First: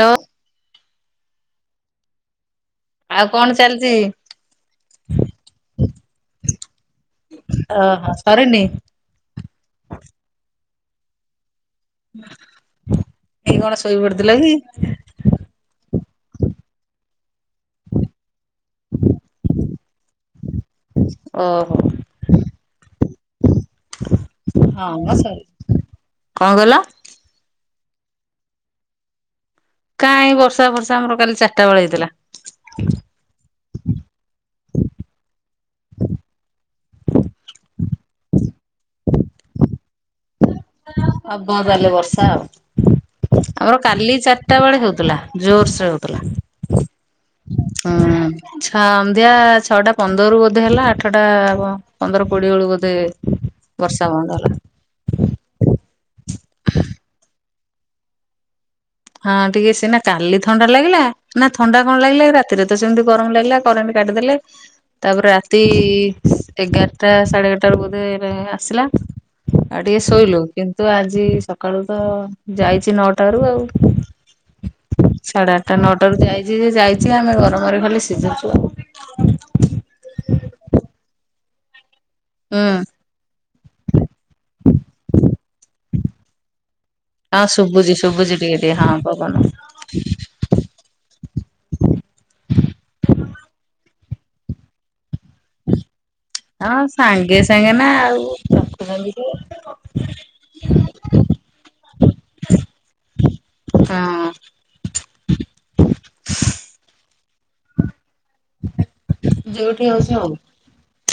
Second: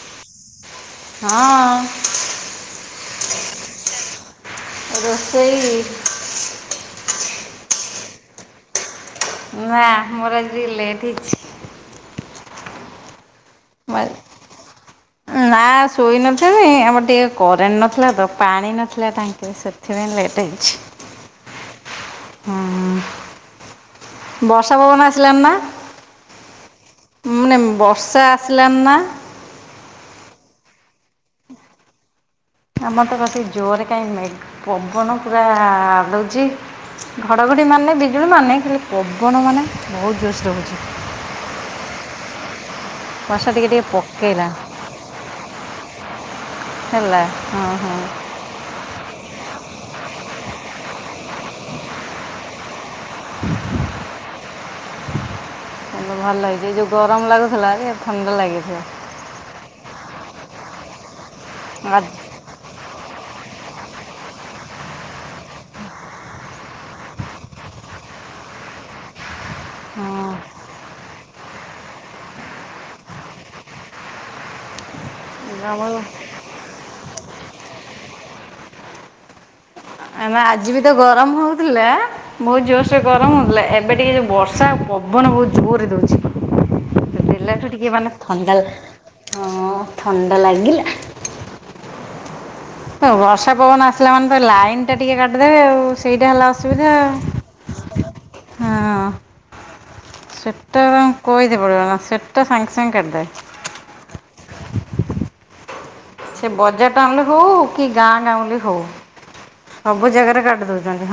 ଲୋ। ହଁ। ଆଉ କଣ ଚାଲିଚି। ରୋଷେଇ ଅ ହ ସରିନି। ନାଁ ମୋର ଆଜି ଟିକେ ଲେଟ୍ ହେଇଚି। [inaudible] ପଡିଥିଲ କି? ନା ଶୋଇ ନଥିଲି ଆମର ଟିକେ କରେଣ୍ଟ ନଥିଲା ତ। ପାଣି ନଥିଲା ତାଙ୍କେ ସେଥିପାଇଁ ଲେଟ୍ ହେଇଚି। ଓହୋ ହୁଁ ହୁଁ। ବର୍ଷା ହଁ ପବନ ମ ଆସିଲାଣି ସରିନି। ନା। କଣ କହିଲ ନା ବ ବର୍ଷା ଆସିଲାଣି ନା କାଇଁ ବର୍ଷା ଫର୍ଷା ଆମର କାଲି ଚାରିଟା ବେଳେ ହେଇଥିଲା। ଆମରତ ଗଠ ଜୋରରେ କାଇଁ ମେ ପବନ ପୁରା ଆଲଉଛି। ଘଡଘଡି ମାରୁନାଇଁ ବିଜୁଳି ମାରୁନାଇଁ ଖାଲି ପବନ ମାନେ ଭଉତ୍ ଜୋର୍ ସେ ରେ ହଉଚି। ହବ ତାହେଲେ ବର୍ଷା ଆଉ। ବର୍ଷା ଟିକେ ଆମର ଟିକେ କାଲି ପକେଇଲା ଚାରିଟା ବେଳେ ହଉଥିଲା ଜୋର୍ ସେ ରେ ହଉଥିଲା। ହେଲା ହଁ ହଁ। [unintelligible] ଛଅଟା ପନ୍ଦରରୁ ବୋଧେ ହେଲା ଆଠଟା ପନ୍ଦର କୋଡ଼ିଏ ବେଳୁ ବୋଧେ ବର୍ଷା ବନ୍ଦ ହେଲା। ଭଲ ହେଇଛି ଏ ଯୋଉ ଗରମ ଲାଗୁଥିଲା ଯେ ଥଣ୍ଡା ଲାଗିଥିବ। ହଁ ଟିକେ ସିନା କାଲି ଥଣ୍ଡା ଲାଗିଲା ନା ଥଣ୍ଡା କଣ ଆଜି ଲାଗିଲା ରାତିରେ ତ ସେମିତି। ଗରମ ଲାଗିଲା କରେଣ୍ଟ କାଟିଦେଲେ। ତାପରେ ରାତି ଏଗାରଟା ସାଢେ ଏଗାରଟା ବେଳକୁ ବୋଧେ ଆସିଲା। ଆଉ ଟିକେ ଶୋଇଲୁ ହଁ କିନ୍ତୁ ଆଜି ସକାଳୁ ତ ଯାଇଛି ନଅଟାରୁୁ ଆଉ। ସାଢେ ଆଠଟା ଆମର- ନଅଟାରୁ ଯାଇଛି ଯେ ଯାଇଛି ଆମେ ଗରମରେ ଖାଲି ସିଝୁଛୁ ଆଉ। ଆମେ ଆଜି ବି ତ ଗରମ ହଉଥିଲା। ବହୁତ ହୁଁ। ଜୋରସରେ ଗରମ ହଉଥିଲା ଏବେ ଟିକେ ଯୋଉ ବର୍ଷା ପବନ ବହୁତ ଜୋରରେ ଦଉଛି। ହଁ ଦେଲାଠୁ ଶୁଭୁଛି ଟିକେ ମାନେ ଶୁଭୁଛି ଟିକେ ଥଣ୍ଡା ଟିକେ ପବନ ହଁ ଥଣ୍ଡା ଲାଗିଲା। [unintelligible] ତ ବର୍ଷା ପବନ ଆସିଲା ମାନେ ତ ଲାଇନ ଟା। ଟିକେ କାଟିଦେବେ ଆଉ ସେଇଟା ହେଲା ହଁ ଅସୁବିଧା ଆଉ ସାଙ୍ଗେ ସାଙ୍ଗେ ନା ଆଉ ହଁ। ରଖୁଛନ୍ତି [unintelligible] ସେଟା କହିଦେ ପଡ଼ିବ ନା ସେଟା ସାଙ୍ଗେ ସାଙ୍ଗେ ହଁ କାଟିଦେବେ। ସେ ବଜାର ଟାଉନ୍ ରେ ହଉ କି ଗାଁ ଗାଉଁଲି ହଉ। ଯୋଉଠି ହଉଛି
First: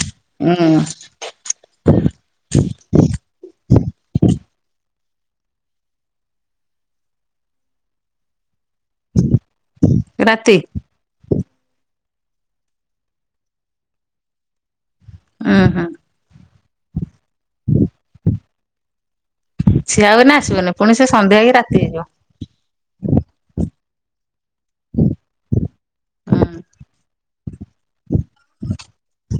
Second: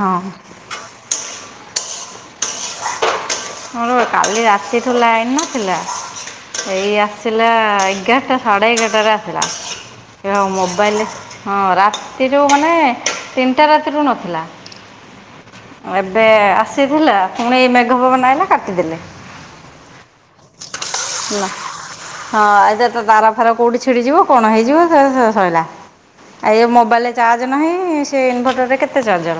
ହଁ ଉଁ। [unintelligible] ମୋର କାଲି ରାତି ଠୁ ଲାଇନ୍ ନଥିଲା ଏଇ ଆସିଲା ଏଗାରଟା। ସାଢ଼େ ଏଗାରଟାରେ ଆସିଲା ରାତି ମୋବାଇଲ ହଁ ରା। ରାତିରୁ ମାନେ ତିନିଟା ରାତିରୁ ନଥିଲା ଉଁ ହୁଁ। ଏବେ ଆସ। ଥିଲା ପୁଣି ଏଇ ମେଘ ପବନ ଆଇଲା କାଟିଦେଲେ। ସିଏ ଆଉ ଏଇନା ଆସିବନି ପୁଣି ସେ ସନ୍ଧ୍ୟା ନା ହେଇକି ରାତି ହେଇଯିବ। ହଁ ଏବେ ତ ତାର ଫାର କୋଉଠି କଣ ହେଇଯିବ ସେ ସେ ସଇଲା। ହୁଁ। ଇଆ ମୋବାଇଲରେ ଚାର୍ଜ ନାହିଁ ସେ ଇନଭଟରରେ କେତେ ଚାର୍ଜର।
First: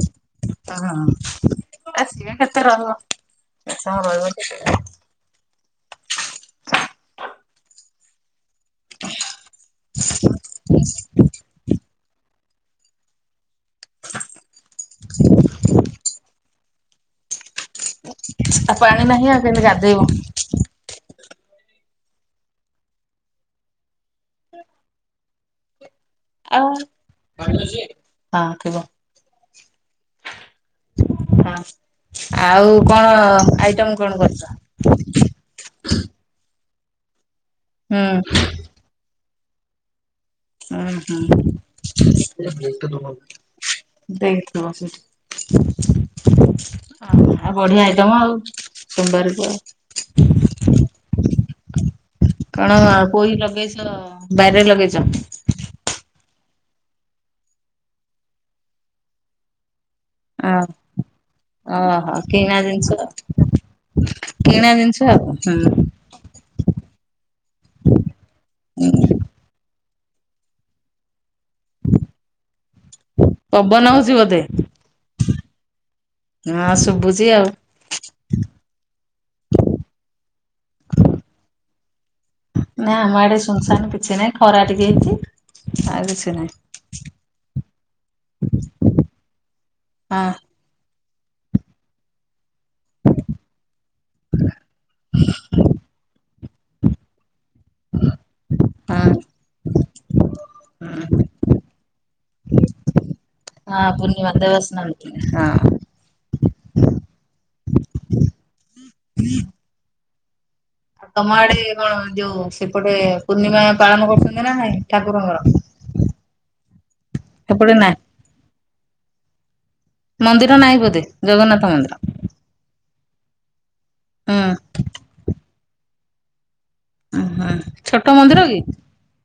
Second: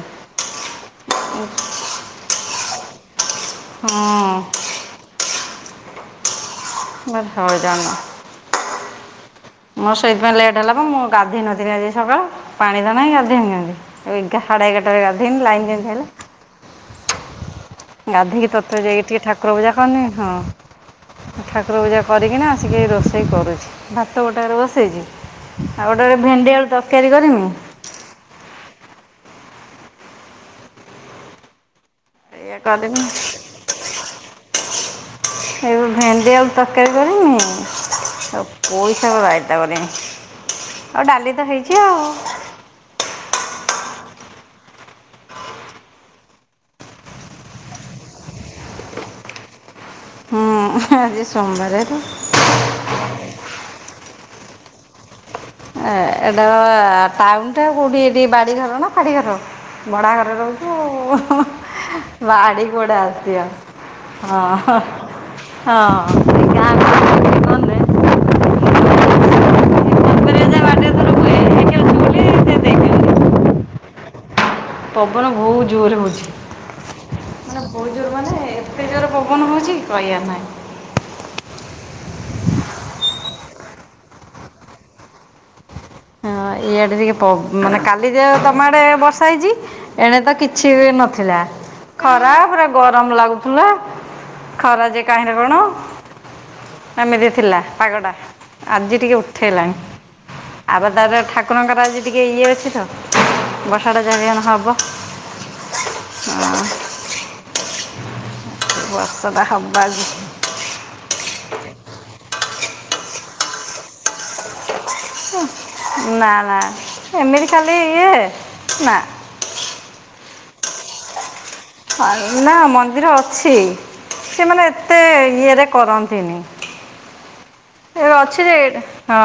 ହଁ ଆସିବା କେତେବେଳେ। କଣ ହଁ କହିବ ସେ। ବଟ ହଇରାଣ। [unintelligible] ମୋର ସେଇଥିପାଇଁ ଲେଟ୍ ହେଲା ବା ମୁଁ ଗାଧେଇ ନଥିଲି ଆଜି ସକାଳୁ ପାଣି ତ ନାହିଁ ଗାଧେଇବି କେମିତି। ଏଗା ସାଢେ ଏଗାରଟାରେ ଗାଧେଇନି ଲାଇନ୍ କେମତି ହେଲା। ଗାଧେଇକି ଆଉ ତରତର ପାଣି ଯାଇକି ଟିକେ ନାହିଁ ଆଉ ଠାକୁର କେମିତି ପୂଜା ଗାଧେଇବ। କରିନି ହଁ ଠାକୁର ପୂଜା। କରିକିନା ଆସିକି ରୋଷେଇ କରୁଛି ଭାତ ଗୋଟାକରେ ବସେଇଛି। ଆଉ ଗୋଟେ ରେ ଭେଣ୍ଡି ଆଳୁ ଆଉ ତରକାରୀ କରିନି। ହଁ ଥିବ। ହଁ। ଏଇଆ ଆଉ କରିମି କଣ ଆଇଟମ କଣ ଏ କରିଛ। ଭେଣ୍ଡି ଆଳୁ ତରକାରୀ କରିନି ହୁଁ। ଆଉ ପୋଇସାଗ ସୟତା କରିବି। ହୁଁ ହୁଁ। ଦେଇଥବ ସେ। ଆଉ ବଢିଆ ଆଇଟମ ଆଉ ସୋମବାରକୁ ଆଉ। ହୁଁ ଆଜି ସୋମବାର ତ। କଣ ପୋଇ ଲଗେଇଛ ବାଇରେ ଲଗେଇଛ?। ଏ ଏଟା ଟାଉନ ଟ କୋଉଠି ଏଠି ବାଡିଘର ନା ଫାଡିଘର। ଭଡା ଘରେ ହଁ ରହୁଛୁ ବାଡି କୁଆଡେ ଆଶିବ। କିଣିବା ଜିନିଷ ଆଉ। ହୁଁ। ହଁ [unintelligible] ହୁଁ। କରିବା ଯେ ବାଡ଼ିରେ ଧର ହୁଏ ଏଠି ଅଛି ବୋଲି ସେ ଦେଇଦିଅନ୍ତି ପବନ ହଉଛି ବୋଧେ? ପବନ ବୋହୁତ ଜୋରେ ହୋଉଛି। ହଁ ଶୁଭୁଛି ଆଉ ମାନେ ବହୁତ ଜୋର ମାନେ ଏତେ ଜୋରେ ପବନ ହଉଛି କହିବାର ନାହିଁ। ନା ଆମ ଆଡେ ଶୁନ ସାନ କିଛି ନାହିଁ ଖରା ଟିକେ ହେଇଚି। ହଁ ଇଆଡେ ଟିକେ ପବ ମାନେ କାଲି ଯେ ତମ ଆଡେ ବର୍ଷା ହେଇଛି ଏଣେ ହଁ ତ କିଛି ବି ନଥିଲା। ହେଲା ଖରା ପୁରା ଗରମ ଲାଗୁଥିଲା, ଖରା ଯେ କାହିଁରେ କଣ ଏମିତି ଥିଲା ପାଗଟା ଆଜି ହଁ ଟିକେ ଉଠେଇଲାଣି। ଆପ ତାର ଠାକୁରଙ୍କର ଆଜି ଟିକେ ଇଏ ଅଛି ତ ହଁ ବର୍ଷାଟା ପୂର୍ଣ୍ଣିମା ଯଦି ହବ। ଦେବସ୍ନାନ ପୂର୍ଣ୍ଣିମା ହଁ। ହଁ। ବର୍ଷା ଟା ହବ ଆଜି। ତମ ଆଡେ କଣ ଯୋଉ ସେପଟେ ପୂର୍ଣ୍ଣିମା ପାଳନ କରୁଛନ୍ତି ନା ନାହିଁ? ନା ନା ଏମିତି ସେପଟେ ଖାଲି ନା ଇଏ ନା। ମନ୍ଦିର ନାହିଁ ବୋଧେ ଜଗନ୍ନାଥ ମନ୍ଦିର ନା ମନ୍ଦିର ଅଛି ହୁଁ ସେମାନେ ଏତେ ଇଏରେ କରନ୍ତିନି। ଉଁ ହୁଁ। ଛୋଟ ଏ ମନ୍ଦିର ଅଛି ଯେ କି? ହଁ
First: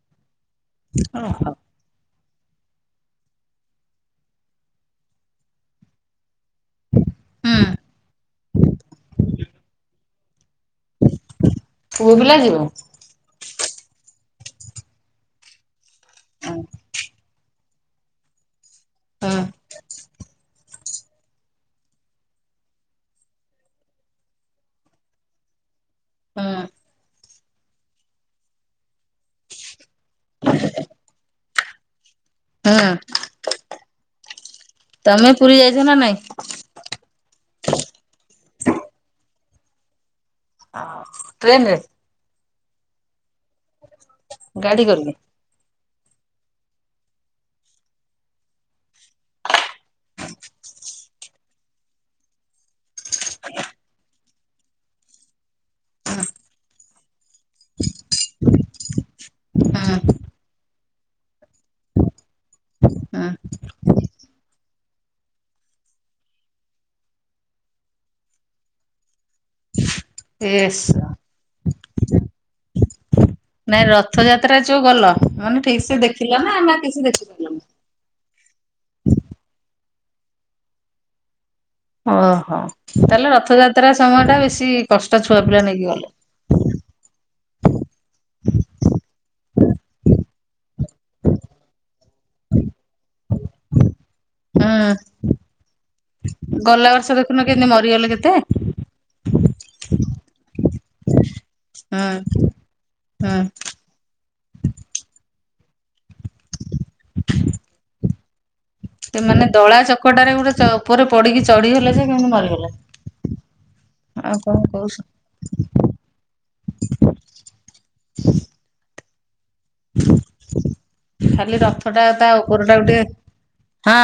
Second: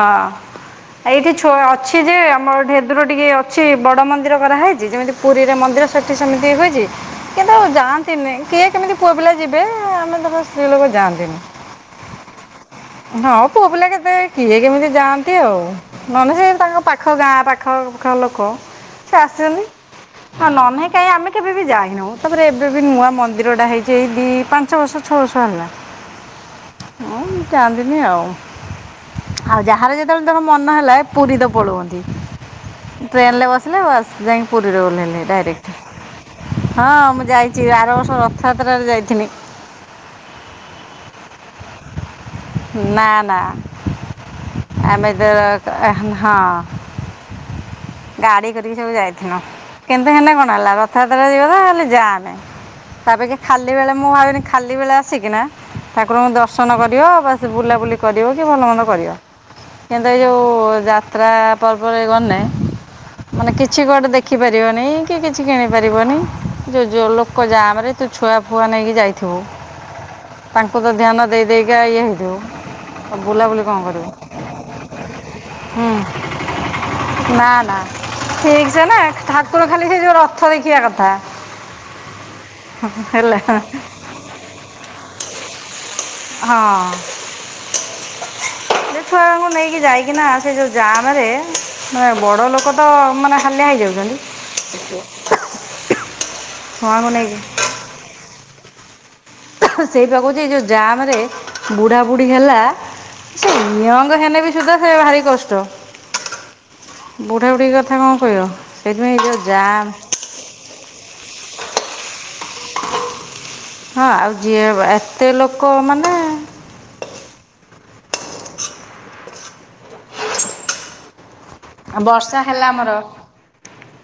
ଏଇଠିଛ ଅଛି ଯେ ଆମ ଢେଦୁର ଟିକେ ଅଛି ବଡ ମନ୍ଦିର କରାହେଇଛି ଯେମିତି ପୁରୀରେ ମନ୍ଦିର ସେଠି ସେମିତି ହଉଛି କିନ୍ତୁ ହୁଁ ଆଉ ଯାଆନ୍ତିନି କିଏ କେମିତି ପୁଅ ପିଲା ଯିବେ ଆମେ ଧର ସ୍ତ୍ରୀ ଲୋକ ଯାଆନ୍ତିନି। ପୁଅ ପିଲା ଯିବ ହୁଁ ହଁ ପୁଅ ବିଲା କେତେ କିଏ କେମିତି ଯାଆନ୍ତି ଆଉ ନନେ ସେ ତାଙ୍କ ପାଖ ଗାଁ ପାଖ ଖ ପାଖ ଲୋକ ସେ ଆସେନି ନନେଇ। କାଇହିଁ ଆମେ କେବେ ବି ଯାଇନାଉ ତାପରେ ଏବେ ବି ନୂଆ ମନ୍ଦିରଟା ହେଇଛି ଦି ପାଞ୍ଚ ବର୍ଷ ଛଅ ବର୍ଷ ହେଲା। ହୁଁ। ହଁ ମୁଁ ଚାହାନ୍ତିିନି ଆଉ ଆଉ ଯାହାର ଯେ ତଳେ ଧର ମନ ହେଲା ପୁରୀ ତ ପଳୁଅନ୍ତି। ହୁଁ ଟ୍ରେନ ରେ ବସିଲେ ବାସ ଯାଇକି ପୁରୀରେ ଓହ୍ଲେଇଲେ ତମେ ପୁରୀ ଯାଇଛ ଡାଇରେକ୍ଟ। ନା ନାଇଁ ହଁ ମୁଁ ଯାଇଛି ଆର ବାର ବର୍ଷ ରଥଯାତ୍ରାରେ ଯାଇଥିନି। ହଁ ଟ୍ରେନ୍ ରେ? ନା ନା ଗାଡି ଆମେ କରିକି? ହଁ ଗାଡି କରିକି ସବୁ ଯାଇଥିନୁ। କିନ୍ତୁ ହେନେ କଣ ହେଲା ରଥଯାତ୍ରା ଯିବ ତ ହେଲେ ଯାମେ। ତା ଅପେକ୍ଷା ଖାଲି ବେଳେ ମୁଁ ଭାବିନି ଖାଲି ବେଳେ ଆସିକି ନା ଠାକୁର ଙ୍କୁ ଦର୍ଶନ ଦର୍ଶନ କରିବ ବା ସେ ବୁଲାବୁଲି କରିବ କି ଭଲ ମନ୍ଦ କରିବ। କିନ୍ତୁ, ହୁଁ ଏଇ ଯୋଉ ଯାତ୍ରା ପର୍ବରେ ଗନେ ହୁଁ ମାନେ କିଛି କୁଆଡେ ଦେଖି ପାରିବନି କି କିଛି କିଣି ପାରିବନି ଯୋଉ ଯୋଉ ଲୋକ ଜାମରେ ତୁ ଛୁଆ ଫୁଆ ନେଇକି ଯାଇଥିବୁ [inaudible] ତାଙ୍କୁ ତ ଏସ୍ ଧ୍ୟାନ ଦେଇ ଦେଇ ଦେଇକା ଇଏ ହେଇଯିବୁ। ନାଇଁ ରଥଯାତ୍ରା ଯୋଉ ଗଲ ମାନେ ଠିକ ହୁଁ ସେ ଦେଖିଲ ନା ନା କିଛି ଦେଖିପାରିଲନି ଠିକ ସେ ନା ହାତକୁ ଖାଲି ସେ ଯୋଉ ରଥ ଦେଖିବା କଥା। ଓହୋ ତାହେଲେ ହେଲା ରଥଯାତ୍ରା ସମୟ ଟା ବେଶୀ କଷ୍ଟ ଛୁଆ ପିଲା ନେଇକି ଗଲେ ହଁ। [inaudible] ଛୁଆଙ୍କୁ ନେଇକି ଯାଇକିନା ସେ ଯୋଉ ଜାମ ରେ ମାନେ ବଡ ଲୋକ ତ ମାନେ ହାଲିଆ ହୁଁ [unintelligible] ଗଲା ଛୁଆଙ୍କୁ ବର୍ଷ ନେଇକି ଦେଖୁନୁ କେମିତି ମରିଗଲେ କେତେ? ସେଇ ପା କହୁଛି ଏଇ ଯୋଉ ଜାମ ରେ ବୁଢ଼ାବୁଢ଼ୀ ହେଲା ହୁଁ ସେ ନିଅଙ୍ଗ ହେବି ସୁଦ୍ଧା ସେ ଭାରି କଷ୍ଟ [unintelligible] ବୁଢା ବୁଢୀ କଥା କଣ କହିବ? ସେଇଥିପାଇଁ ଏଇ ସେ ଯୋଉ ମାନେ ଦଳା ଜାମ୍ ଚକଟାରେ ଗୋଟେ ଉପରେ ପଡିକି ଚଢିଗଲେ ଯେ କେମିତି ମରିଗଲେ। ହଁ ଆଉ କଣ ଯିଏ କହୁଛୁ ଏତେ ଲୋକ ମାନେ [inaudible] [inaudible] ଖାଲି ରଥ ଟା ତା ବର୍ଷା ଉପର ହେଲା ଟା ଆମର ଗୋଟେ ହଁ।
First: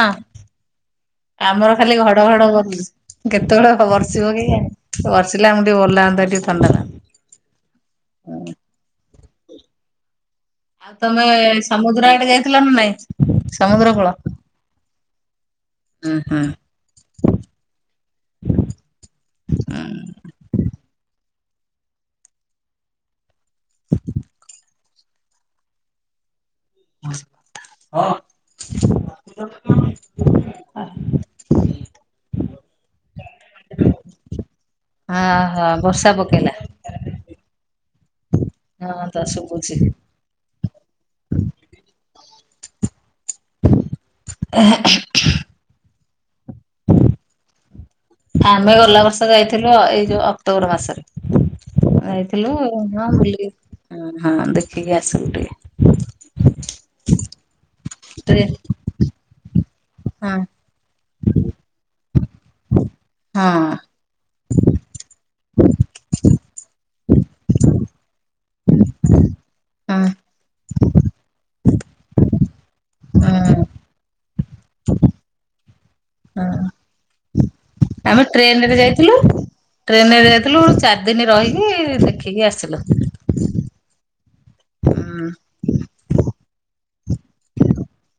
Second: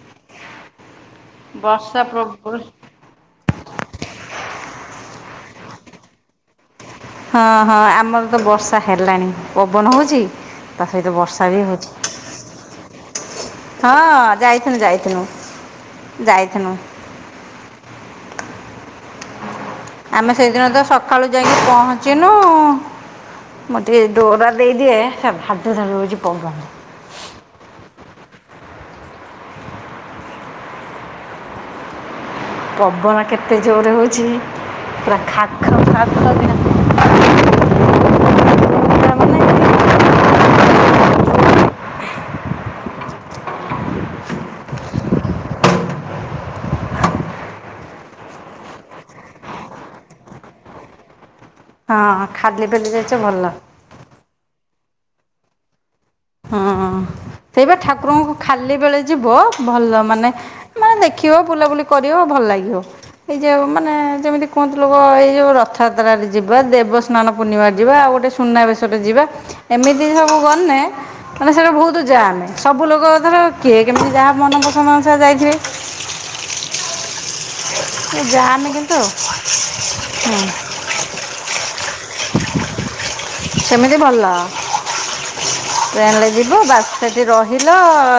ଆମର ଖାଲି ବର୍ଷା ଘଡ ଘଡ ପ୍ରବଳ କେତେବେଳ ବର୍ଷିବ କେଜାଣି ବର୍ଷିଲେ ଆମକୁ ଟିକେ ଭଲ ଲାଗନ୍ତା ଟିକେ ଥଣ୍ଡା ଲାଗନ୍ତା। ହଁ ହଁ ଆମର ତ ବର୍ଷା ହେଲାଣି ପବନ ହଉଚି? ତା ଆଉ ସହିତ ତମେ ବର୍ଷା ବି ହଉଛି ସମୁଦ୍ର ଆଡେ ଯାଇଥିଲ ନା ନାଇଁ ସମୁଦ୍ର ହଁ କୂଳ? ଯାଇଥିନୁ ଯାଇଥିନୁ। ହୁଁ ହୁଁ। ଯାଇଥିନୁ। [inaudible] ଆମେ ସେଇଦିନ ତ ସକାଳୁ ଯାଇକି ପହଞ୍ଚିନୁ ମୋ ଟିକେ ଡୋରା ଦେଇଦିଏ। ଆ ହା ଧାଡ଼ୁ ଧାଡୁ ହୋଉଚି ପବନ। ହଁ। ପବନ କେତେ ଜୋରରେ ହଉଚି? ପୁରା ଖା ଓହୋ ଖ ବର୍ଷା ଖାତ ପକେଇଲା ଦ [unintelligible] ହଁ ତ ଶୁଭୁଛି। ଆ [unintelligible] [inaudible] ଆମେ ଗଲା ବର୍ଷ ଯାଇଥିଲୁ ଏଇ ଯୋଉ ଅକ୍ଟୋବର ମାସରେ। ହଁ ଯାଇଥିଲୁ ଖାଲି ବେଲି ହଁ ଯାଇଛ ଭଲ ବୁଲିକି ହଁ ଦେଖିକି [unintelligible] ହଁ ସେଇବା ଠାକୁରଙ୍କୁ ଟିକେ ଖାଲି ବେଳେ ଯିବ ଭଲ ମାନେ ହଁ ଦେଖିବ ବୁଲାବୁଲି କରିବ ଭଲ ଲାଗିବ ଏଇ ଯୋଉ ହଁ। ମାନେ ଯେମିତି କୁହନ୍ତି ଲୋକ ଏ ଯୋଉ ରଥ ଭାତ ରାନ୍ଧିଚି। ଦେବସ୍ନାନ ପୂର୍ଣ୍ଣିମା ଯିବା ଆଉ ଗୋଟେ ସୁନାବେେଶରେ ଯିବା ହଁ ଏମିତି ସବୁ ଗନେ ମାନେ ସେଇଟା ଭୋଉତୁ ଯାମେ ସବୁ ଲୋକ ଧର ହଁ କିଏ କେମିତି ଯାହା ମନ ପସନ୍ଦ ସେ ଯାଇଛି। ହଁ ଆମେ ଜାମେ ଟ୍ରେନେରେ କିନ୍ତୁ ଯାଇଥିଲୁ। ଟ୍ରେନ ରେ ହୁଁ ଯାଇଥିଲୁ ଚାରି ଦିନ ରହିକି ଦେଖିକି ଆସିଲୁ। ସେ। ମେବି ଭଲ ହୁଁ ଟ୍ରେନରେ ଯିବୁ ବାସ୍ ସେଠି ରହିଲ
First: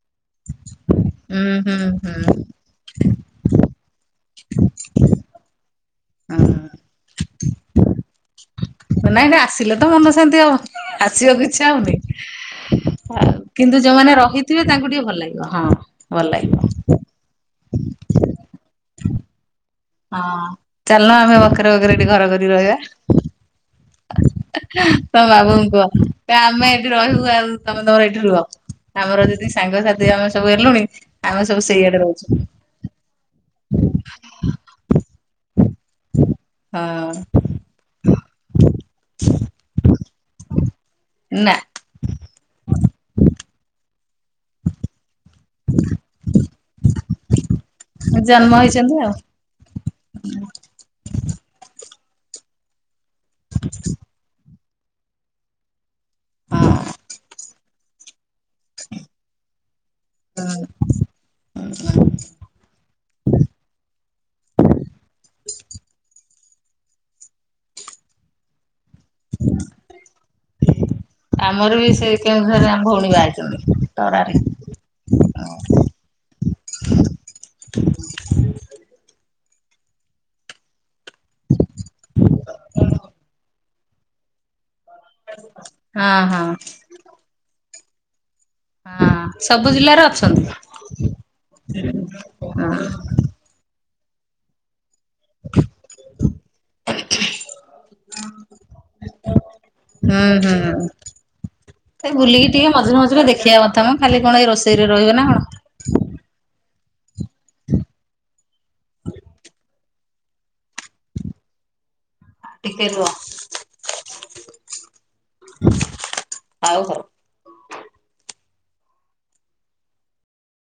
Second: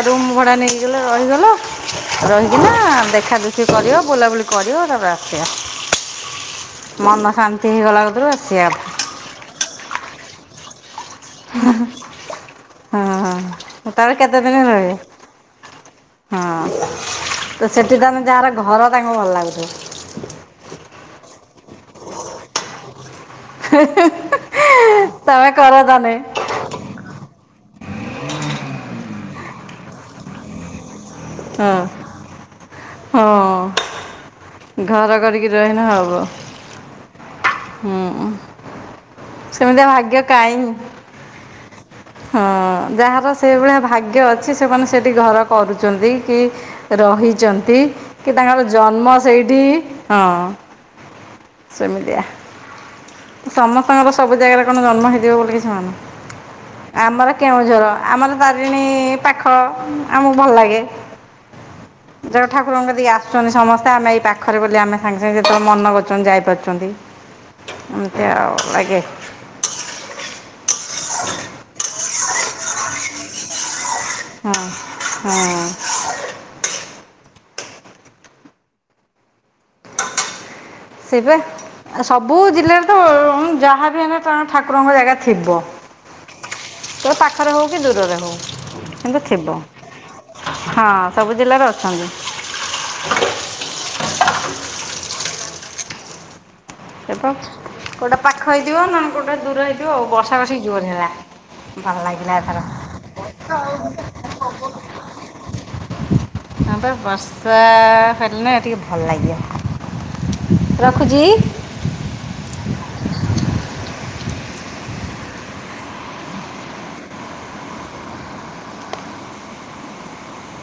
ରୁମ୍ ଭଡ଼ା ନେଇକି ଗଲ ରହିଗଲ ହୁଁ ହୁଁ ରହିକିନା ଦେଖା ଦୁଖି କରିବ ବୁଲାବୁଲି କରିିବ ତାପରେ ଆସିବା। ହୁଁ। ମନ ଶାନ୍ତି ହେଇଗଲା କତୁରୁ ଆସିବା। ନାଇଁ ନାଇଁ ଆସିଲେ ତ ମନ ଶାନ୍ତି ହବ ଆସିବା କୁ ଇଛା ହୋଉନି। କଥା ଆଉ କିନ୍ତୁ ହଁ ତାପରେ ଯୋଉମାନେ କେତେ ଦିନ ରହିଥିବେ ତାଙ୍କୁ ରହିବେ? ଟିକେ ଭଲ ଲାଗିବ ହଁ ଭଲ ହଁ ଲାଗିଅ। ତ ସେଠି ତାନେ ଯାହାର ଘର ତାଙ୍କୁ ଭଲ ଲାଗୁଥୁବ। ଚାଲୁନ ଆମେ ବଖରେ ବଖରେ ଏଠି ଘର କରି ରହିବା ତମ ତମେ କର ବାବୁଙ୍କୁୁହ ତାନେ କୁଅ ଆମେ ଏଠି ରହିବୁ ଆଉ। ତମେ ତମର ଏଇଠି ରୁହ ଆମର ଯଦି ସାଙ୍ଗସାଥି ଆମେ ସବୁ ହେଲୁଣି ଆମେ ସବୁ ହଁ ସେଇଆଡେ ରହିଛୁ। ହଁ ଘର କରିକି ରହିନେ ହବ। ହଁ। ହୁଁ ସେମିତିଆ ଭାଗ୍ୟ କାଇଁ? ନା ହଁ ଯାହାର ସେଇଭଳିଆ ଭାଗ୍ୟ ଅଛି ସେମାନେ ସେ କି ଘର କରୁଚନ୍ତି କି ରହିଚନ୍ତି କି ଜନ୍ମ ତାଙ୍କର ହେଇଛନ୍ତି ଆଉ ଜନ୍ମ ସେଇଠି? ହଁ ସେମିତିଆ। ସମସ୍ତଙ୍କର ସବୁ ଜାଗାରେ କଣ ଜନ୍ମ ହେଇଯିବ ବୋଲି କିଛି ମାନେ, ହଁ। ଆମର କେଉଁଝର। ଆମର ତାରିଣୀ ପାଖ ଆମୁକୁ ଭଲ ଲାଗେ। ଜଗା ଠାକୁରଙ୍କ କତିକି ଆସୁଚନ୍ତି ସମସ୍ତେ ଆମେ ଏଇ ପାଖରେ ବୋଲି ଆମେ ସାଙ୍ଗେ ସାଙ୍ଗେ ଯେତେବେଳେ ମନ କରୁଚନ୍ତି ଯାଇପାରୁ ଛନ୍ତି ଏମ୍ ତି ଆଉ ଲାଗେ। ଆମର ବି ସେଇ କେଉଁଝରେ ଆମ ଭୋଉଣୀ ବାହା ହେଇଚନ୍ତି। ହଁ ହଁ। ସେଇପା ସବୁ ଜିଲ୍ଲାରେ ତ ଯାହାବି ହେନେ କଣ ଠାକୁରଙ୍କ ଜାଗା ଥିବ ହଁ ହଁ ତ ପାଖରେ ହୋଉ କି ଦୂରରେ ହୋଉ। ହଁ ସବୁ ଜିଲ୍ଲାରେ ଅଛନ୍ତି ହୁଁ। ହଁ ସବୁ ଜିଲ୍ଲାରେ ଅଛନ୍ତି ତ କୋଉଟା ପାଖ ହେଇଥିବ ନନେ କୋଉଟା ଦୂର ହେଇଥିବ ଆଉ ବର୍ଷା ହୁଁ ବେଷି ହୁଁ ଜୋରେ ହେଲା। ଭଲ୍ ଏ ଲାଗିଲା ବୁଲିକି ଏଥର। ଟିକେ ମଝିରେ ମଝିରେ ଦେଖିବା କଥା ମ ଖାଲି କଣ ଏଇ ରୋଷେଇରେ ରହିବ ନା କଣ ହଁ ପା। ବର୍ଷା ହେଲେ ଟିକେ ଭଲ୍ ଲାଗିବ, ରଖୁଛି। ଟିକେ ରୁହ। ଆଉ ହୋ